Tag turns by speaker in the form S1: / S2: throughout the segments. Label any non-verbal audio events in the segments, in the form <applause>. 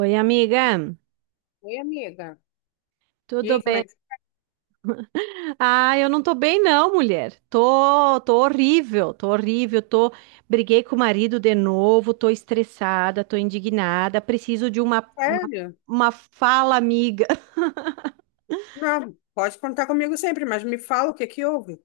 S1: Oi, amiga.
S2: Oi, amiga. E
S1: Tudo
S2: aí, como é
S1: bem?
S2: que...
S1: Ah, eu não tô bem não, mulher. Tô horrível. Tô briguei com o marido de novo, tô estressada, tô indignada, preciso de uma uma,
S2: Sério?
S1: uma fala amiga. <laughs>
S2: Não, pode contar comigo sempre, mas me fala o que que houve.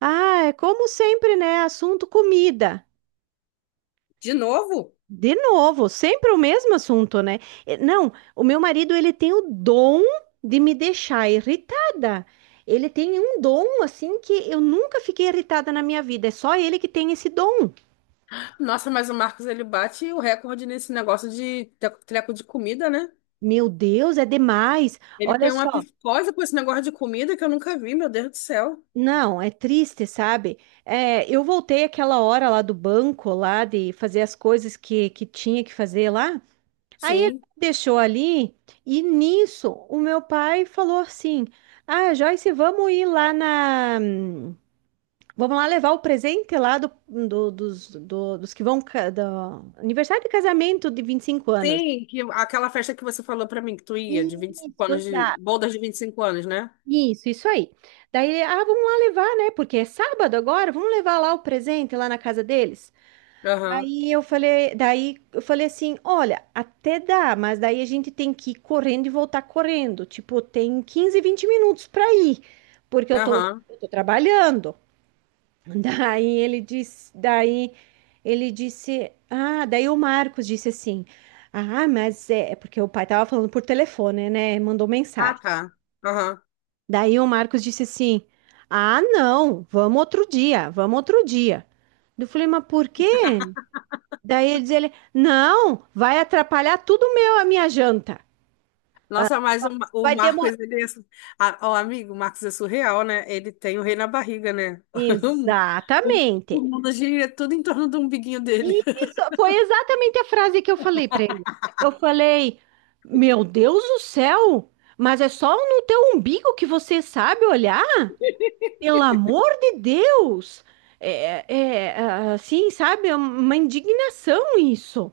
S1: Ah, é como sempre, né? Assunto comida.
S2: De novo?
S1: De novo, sempre o mesmo assunto, né? Não, o meu marido, ele tem o dom de me deixar irritada. Ele tem um dom assim que eu nunca fiquei irritada na minha vida. É só ele que tem esse dom.
S2: Nossa, mas o Marcos, ele bate o recorde nesse negócio de treco de comida, né?
S1: Meu Deus, é demais.
S2: Ele
S1: Olha
S2: tem uma
S1: só.
S2: psicose com esse negócio de comida que eu nunca vi, meu Deus do céu.
S1: Não, é triste, sabe? É, eu voltei aquela hora lá do banco, lá de fazer as coisas que tinha que fazer lá. Aí ele
S2: Sim.
S1: deixou ali, e nisso o meu pai falou assim: Ah, Joyce, vamos ir lá na. Vamos lá levar o presente lá dos que vão. Do... Aniversário de casamento de 25 anos.
S2: Sim, que, aquela festa que você falou pra mim que tu ia, de 25
S1: Isso,
S2: anos, de
S1: exato.
S2: bodas de 25 anos, né?
S1: Isso aí. Daí, ah, vamos lá levar, né? Porque é sábado agora, vamos levar lá o presente lá na casa deles.
S2: Aham,
S1: Aí eu falei, daí eu falei assim, olha, até dá, mas daí a gente tem que ir correndo e voltar correndo. Tipo, tem 15, 20 minutos para ir, porque
S2: aham.
S1: eu tô trabalhando. <laughs> Daí ele disse, daí daí o Marcos disse assim, ah, mas é porque o pai tava falando por telefone, né? Mandou
S2: Ah,
S1: mensagem.
S2: tá. Aham.
S1: Daí o Marcos disse assim, ah, não, vamos outro dia, vamos outro dia. Eu falei, mas por quê? Daí diz ele: Não, vai atrapalhar tudo meu, a minha janta.
S2: Nossa, mas o
S1: Vai
S2: Marcos,
S1: demorar.
S2: ele é, su- a- o amigo, o Marcos é surreal, né? Ele tem o rei na barriga, né? <laughs> O, o
S1: Exatamente.
S2: mundo gira tudo em torno do umbiguinho dele.
S1: Isso foi exatamente a frase que eu falei para ele. Eu falei: Meu Deus do céu, mas é só no teu umbigo que você sabe olhar?
S2: <laughs>
S1: Pelo amor de Deus! É, assim, sabe? É uma indignação isso.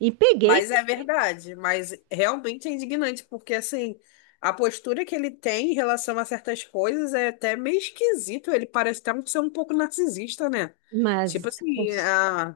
S1: E peguei,
S2: Mas é verdade, mas realmente é indignante, porque assim, a postura que ele tem em relação a certas coisas é até meio esquisito, ele parece até ser um pouco narcisista, né?
S1: mas.
S2: Tipo assim,
S1: cons-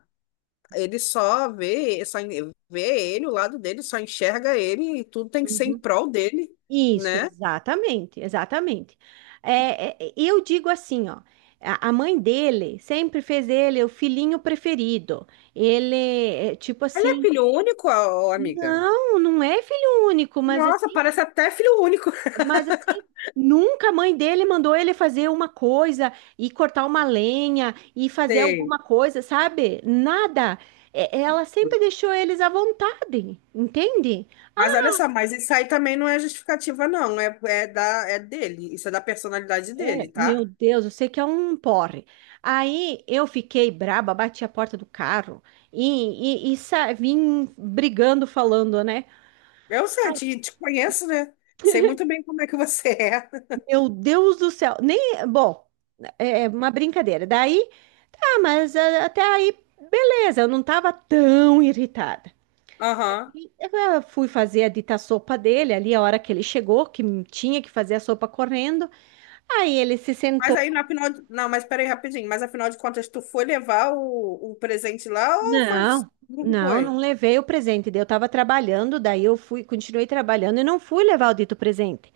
S2: ele só vê, vê ele, o lado dele, só enxerga ele e tudo tem que ser em prol dele,
S1: Isso,
S2: né?
S1: exatamente, exatamente. Eu digo assim, ó, a mãe dele sempre fez ele o filhinho preferido. Ele, é, tipo
S2: Ele é
S1: assim,
S2: filho único, ó, amiga?
S1: não, não é filho único, mas
S2: Nossa,
S1: assim,
S2: parece até filho único. <laughs>
S1: mas assim, nunca a mãe dele mandou ele fazer uma coisa e cortar uma lenha e fazer
S2: Sei.
S1: alguma coisa, sabe? Nada. É, ela sempre deixou eles à vontade, entende?
S2: Mas olha só, mas isso aí também não é justificativa, não. É dele. Isso é da personalidade dele,
S1: É, meu
S2: tá?
S1: Deus, eu sei que é um porre. Aí eu fiquei braba, bati a porta do carro e vim brigando, falando, né?
S2: Eu sei,
S1: Ai,
S2: te conheço, né? Sei muito bem como é que você é.
S1: meu Deus do céu, nem, bom, é uma brincadeira. Daí, tá, mas ah, até aí, beleza, eu não tava tão irritada.
S2: <laughs> Aham.
S1: Eu fui fazer a dita sopa dele ali, a hora que ele chegou, que tinha que fazer a sopa correndo. Aí ele se
S2: Mas
S1: sentou.
S2: aí, na final. Não, mas peraí, rapidinho. Mas afinal de contas, tu foi levar o presente lá ou foi.
S1: Não,
S2: Não
S1: não, não
S2: foi?
S1: levei o presente. Daí eu estava trabalhando, daí eu fui, continuei trabalhando e não fui levar o dito presente.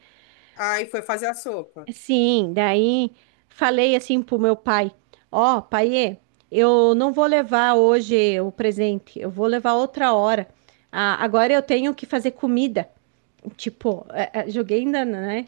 S2: Aí foi fazer a sopa.
S1: Sim, daí falei assim pro meu pai: Ó, paiê, eu não vou levar hoje o presente, eu vou levar outra hora. Ah, agora eu tenho que fazer comida. Tipo, joguei ainda, né?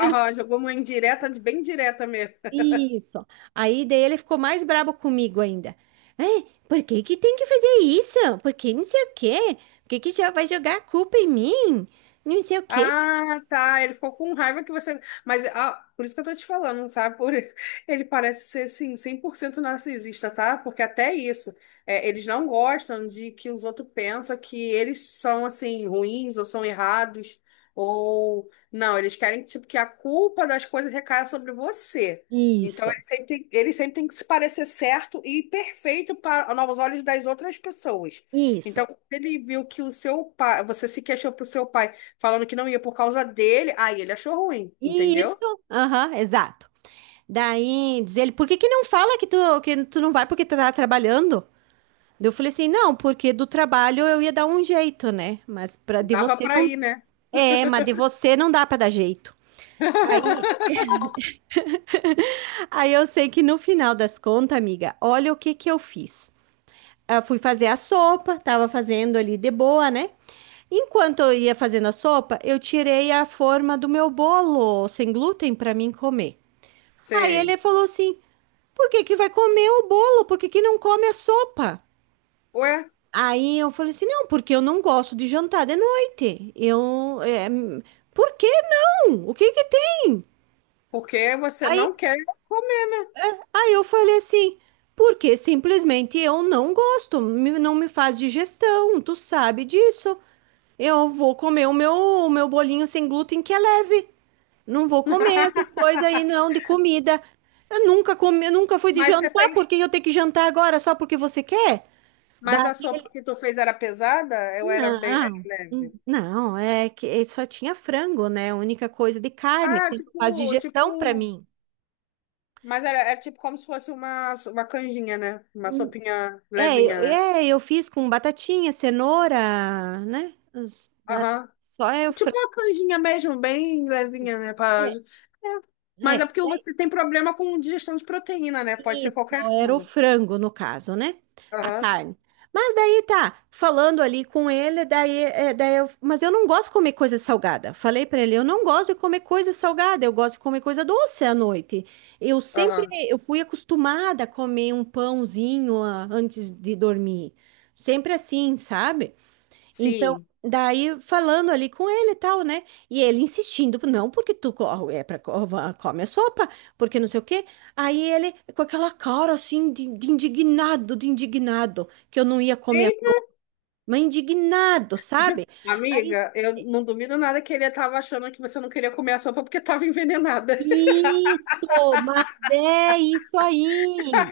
S2: Aham, jogou uma indireta, bem direta mesmo.
S1: Isso. Aí daí ele ficou mais brabo comigo ainda. É, por que que tem que fazer isso? Por que não sei o quê? Por que que já vai jogar a culpa em mim? Não sei o quê.
S2: Ah, tá. Ele ficou com raiva que você. Mas ah, por isso que eu tô te falando, sabe? <laughs> Ele parece ser, assim, 100% narcisista, tá? Porque até isso, eles não gostam de que os outros pensam que eles são, assim, ruins ou são errados. Ou. Não, eles querem, tipo, que a culpa das coisas recaia sobre você. Então,
S1: Isso,
S2: ele sempre tem que se parecer certo e perfeito para aos olhos das outras pessoas. Então,
S1: isso,
S2: quando ele viu que o seu pai, você se queixou para o seu pai falando que não ia por causa dele, aí ele achou ruim, entendeu?
S1: isso. Aham, exato. Daí diz ele, por que que não fala que tu não vai porque tu tá trabalhando? Daí eu falei assim, não, porque do trabalho eu ia dar um jeito, né? Mas pra, de
S2: Dava
S1: você
S2: pra
S1: não...
S2: ir, né?
S1: É, mas de você não dá pra dar jeito. Aí,
S2: <laughs>
S1: aí eu sei que no final das contas, amiga, olha o que que eu fiz. Eu fui fazer a sopa, tava fazendo ali de boa, né? Enquanto eu ia fazendo a sopa, eu tirei a forma do meu bolo sem glúten para mim comer. Aí ele
S2: Sei.
S1: falou assim: "Por que que vai comer o bolo? Por que que não come a sopa?"
S2: Ué,
S1: Aí eu falei assim: "Não, porque eu não gosto de jantar de noite. Eu é, por que não? O que que tem?"
S2: porque você
S1: Aí,
S2: não quer comer.
S1: aí eu falei assim, porque simplesmente eu não gosto, não me faz digestão, tu sabe disso. Eu vou comer o meu bolinho sem glúten que é leve. Não vou comer essas
S2: <laughs>
S1: coisas aí não de comida. Eu nunca comi, eu nunca fui de
S2: Mas você
S1: jantar,
S2: fez.
S1: por que eu tenho que jantar agora só porque você quer?
S2: Mas
S1: Daí,
S2: a sopa que tu fez era pesada? Eu era bem era
S1: não.
S2: leve.
S1: Não, é que é, só tinha frango, né? A única coisa de carne
S2: Ah,
S1: que não faz
S2: tipo,
S1: digestão pra
S2: tipo.
S1: mim.
S2: Mas era tipo como se fosse uma canjinha, né? Uma sopinha levinha, né?
S1: Eu fiz com batatinha, cenoura, né? Né?
S2: Aham.
S1: Só é o
S2: Tipo
S1: frango.
S2: uma canjinha mesmo, bem levinha,
S1: Isso.
S2: né? É.
S1: É,
S2: Mas é
S1: é,
S2: porque
S1: é
S2: você tem problema com digestão de proteína, né? Pode ser
S1: isso,
S2: qualquer
S1: era o
S2: uma,
S1: frango no caso, né? A
S2: Aham,
S1: carne. Mas daí tá, falando ali com ele, daí, mas eu não gosto de comer coisa salgada. Falei pra ele, eu não gosto de comer coisa salgada, eu gosto de comer coisa doce à noite.
S2: aham,
S1: Eu fui acostumada a comer um pãozinho antes de dormir. Sempre assim, sabe? Então,
S2: sim.
S1: daí falando ali com ele e tal, né? E ele insistindo, não, porque tu co- é pra, co- va- come a sopa, porque não sei o quê. Aí ele, com aquela cara assim, de indignado, que eu não ia comer,
S2: Eita,
S1: mas indignado, sabe? Aí,
S2: amiga, eu não duvido nada que ele estava achando que você não queria comer a sopa porque estava <laughs> envenenada.
S1: isso, mas é isso aí.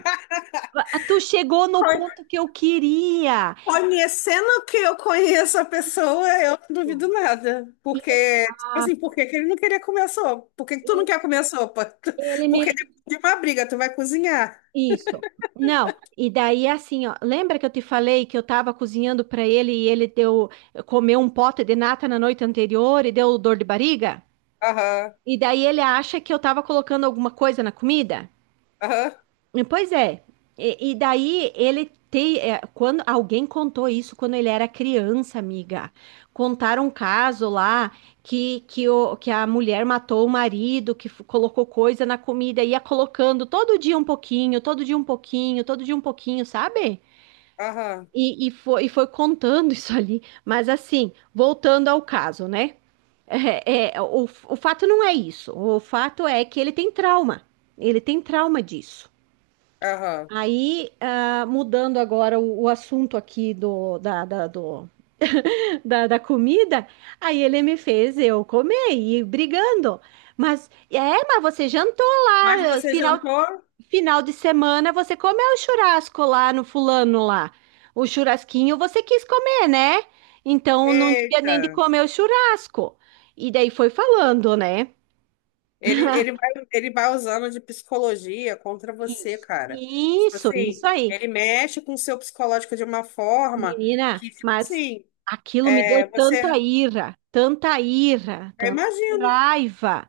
S1: Ah, tu chegou no
S2: co-
S1: ponto que eu queria.
S2: Conhecendo que eu conheço a pessoa, eu não duvido nada. Porque, tipo assim,
S1: Exato.
S2: por que que ele não queria comer a sopa? Por que que tu não
S1: E
S2: quer comer a sopa?
S1: ele
S2: <laughs> Porque depois
S1: me,
S2: de uma briga, tu vai cozinhar.
S1: isso. Não, e daí assim, ó, lembra que eu te falei que eu tava cozinhando pra ele e ele deu comeu um pote de nata na noite anterior e deu dor de barriga?
S2: Aham,
S1: E daí ele acha que eu tava colocando alguma coisa na comida?
S2: aham,
S1: Pois é. E daí ele tem, é, quando alguém contou isso quando ele era criança, amiga. Contaram um caso lá que a mulher matou o marido, que colocou coisa na comida, ia colocando todo dia um pouquinho, todo dia um pouquinho, todo dia um pouquinho, sabe?
S2: aham,
S1: E foi contando <laughs> isso ali. Mas assim, voltando ao caso, né? O fato não é isso. O fato é que ele tem trauma. Ele tem trauma disso.
S2: aham.
S1: Aí, ah, mudando agora o assunto aqui da comida, aí ele me fez eu comer e ir brigando. Mas, é, mas você jantou
S2: Mas
S1: lá,
S2: você jantou?
S1: final de semana você comeu o churrasco lá no fulano lá. O churrasquinho você quis comer, né? Então não tinha nem de
S2: Eita.
S1: comer o churrasco. E daí foi falando, né?
S2: Ele vai usando de psicologia contra você,
S1: Isso,
S2: cara. Tipo
S1: isso,
S2: assim,
S1: isso aí.
S2: ele mexe com o seu psicológico de uma forma
S1: Menina,
S2: que, tipo
S1: mas
S2: assim,
S1: aquilo me deu
S2: você.
S1: tanta ira, tanta ira,
S2: Eu
S1: tanta
S2: imagino,
S1: raiva.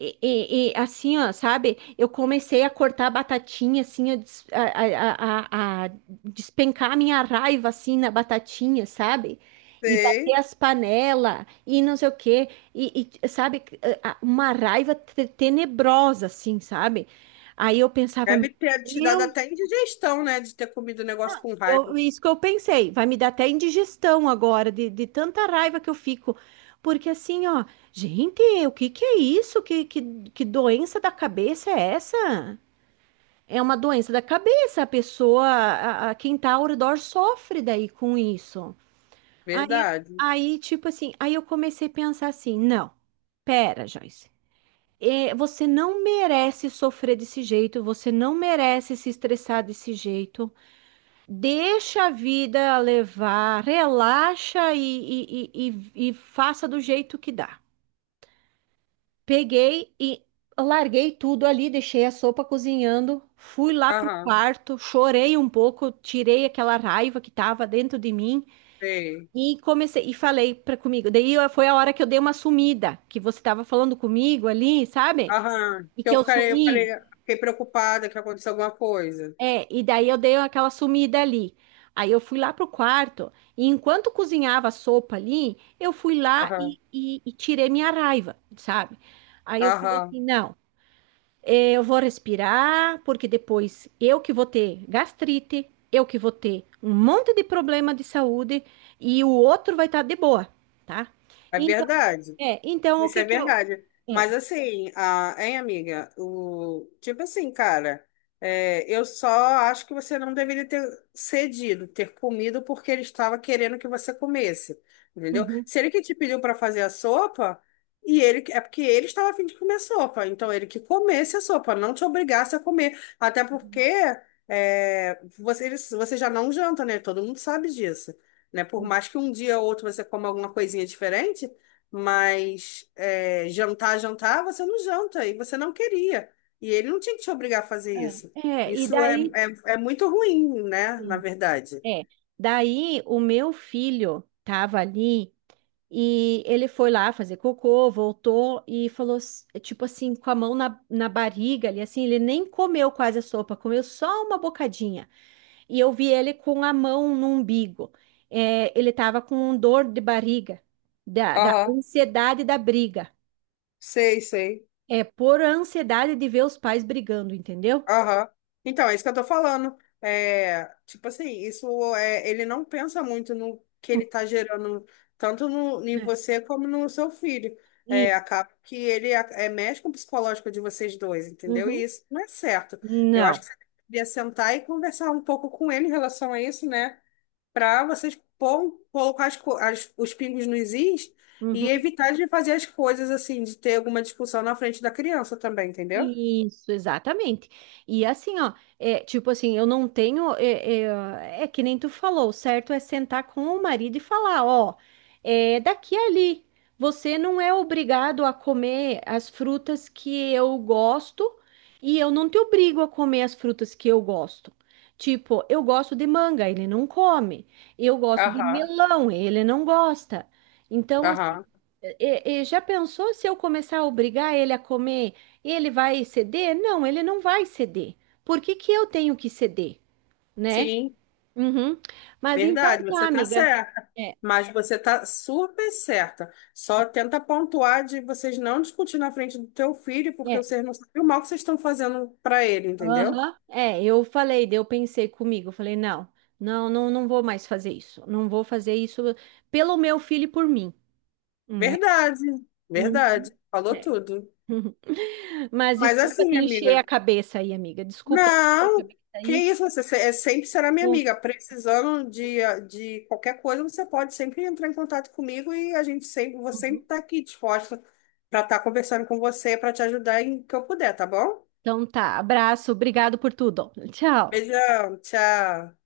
S1: E assim, ó, sabe? Eu comecei a cortar a batatinha, assim, a despencar a minha raiva, assim, na batatinha, sabe? E bater
S2: sei.
S1: as panelas e não sei o quê. Sabe? Uma raiva tenebrosa, assim, sabe? Aí eu pensava, meu,
S2: Deve ter te dado até indigestão, né? De ter comido o negócio com
S1: eu,
S2: raiva.
S1: isso que eu pensei, vai me dar até indigestão agora, de tanta raiva que eu fico. Porque assim, ó, gente, o que que é isso? Que doença da cabeça é essa? É uma doença da cabeça, a pessoa, quem tá ao redor sofre daí com isso. Aí,
S2: Verdade.
S1: aí, tipo assim, aí eu comecei a pensar assim, não, pera, Joyce, você não merece sofrer desse jeito, você não merece se estressar desse jeito. Deixa a vida levar, relaxa e faça do jeito que dá. Peguei e larguei tudo ali, deixei a sopa cozinhando, fui lá pro
S2: Aham,
S1: quarto, chorei um pouco, tirei aquela raiva que estava dentro de mim
S2: sei.
S1: e comecei e falei para comigo. Foi a hora que eu dei uma sumida, que você estava falando comigo ali, sabe?
S2: Aham.
S1: E
S2: Que
S1: que
S2: Eu
S1: eu
S2: fiquei, eu
S1: sumi.
S2: falei, fiquei preocupada que aconteceu alguma coisa.
S1: É, e daí eu dei aquela sumida ali. Aí eu fui lá pro quarto e enquanto cozinhava a sopa ali, eu fui lá
S2: Aham,
S1: e tirei minha raiva, sabe? Aí eu falei
S2: aham.
S1: assim, não, eu vou respirar, porque depois eu que vou ter gastrite, eu que vou ter um monte de problema de saúde e o outro vai estar de boa, tá?
S2: É
S1: Então,
S2: verdade.
S1: é, então o
S2: Isso
S1: que
S2: é
S1: que eu...
S2: verdade.
S1: É,
S2: Mas assim, hein, amiga? O, tipo assim, cara, eu só acho que você não deveria ter cedido, ter comido porque ele estava querendo que você comesse, entendeu?
S1: uhum.
S2: Se ele que te pediu para fazer a sopa, e ele porque ele estava a fim de comer a sopa, então ele que comesse a sopa, não te obrigasse a comer. Até porque você já não janta, né? Todo mundo sabe disso. Né? Por mais que um dia ou outro você coma alguma coisinha diferente. Mas jantar, jantar, você não janta e você não queria. E ele não tinha que te obrigar a fazer isso.
S1: É, e
S2: Isso é,
S1: daí...
S2: muito ruim, né? Na verdade.
S1: É. Daí o meu filho tava ali e ele foi lá fazer cocô, voltou e falou, tipo assim, com a mão na barriga ali, assim, ele nem comeu quase a sopa, comeu só uma bocadinha. E eu vi ele com a mão no umbigo. É, ele tava com dor de barriga, da
S2: Aham,
S1: ansiedade da briga.
S2: sei, sei.
S1: É por ansiedade de ver os pais brigando, entendeu?
S2: Aham. Então, é isso que eu tô falando. É, tipo assim, isso é, ele não pensa muito no que ele tá gerando, tanto em
S1: É.
S2: você como no seu filho. É,
S1: E,
S2: acaba que ele mexe com o psicológico de vocês dois, entendeu? E
S1: uhum.
S2: isso não é certo. Eu acho
S1: Não.
S2: que você devia sentar e conversar um pouco com ele em relação a isso, né? Para vocês colocar os pingos nos is e
S1: Uhum.
S2: evitar de fazer as coisas assim, de ter alguma discussão na frente da criança também, entendeu?
S1: Isso, exatamente. E assim, ó, é, tipo assim, eu não tenho. É que nem tu falou, o certo é sentar com o marido e falar: ó, é daqui a ali. Você não é obrigado a comer as frutas que eu gosto e eu não te obrigo a comer as frutas que eu gosto. Tipo, eu gosto de manga, ele não come. Eu gosto de
S2: Aham,
S1: melão, ele não gosta. Então, assim.
S2: aham.
S1: E já pensou se eu começar a obrigar ele a comer? Ele vai ceder? Não, ele não vai ceder. Por que que eu tenho que ceder, né?
S2: Sim,
S1: Uhum. Mas então
S2: verdade, você
S1: tá,
S2: está
S1: amiga.
S2: certa,
S1: É,
S2: mas você está super certa. Só tenta pontuar de vocês não discutir na frente do teu filho, porque
S1: é,
S2: vocês não sabem o mal que vocês estão fazendo para ele, entendeu?
S1: aham. É, eu falei, daí eu pensei comigo, eu falei, não, não vou mais fazer isso. Não vou fazer isso pelo meu filho e por mim, né?
S2: Verdade,
S1: Uhum.
S2: verdade, falou
S1: É.
S2: tudo.
S1: <laughs> Mas
S2: Mas
S1: desculpa
S2: assim,
S1: te encher
S2: amiga,
S1: a cabeça aí, amiga. Desculpa te encher a
S2: não,
S1: cabeça
S2: que
S1: aí.
S2: isso, você se- é, sempre será minha
S1: Vou-
S2: amiga. Precisando de qualquer coisa, você pode sempre entrar em contato comigo e vou sempre
S1: uhum.
S2: estar aqui disposta para estar conversando com você, para te ajudar em que eu puder, tá bom?
S1: Então tá, abraço, obrigado por tudo. Tchau.
S2: Beijão, tchau.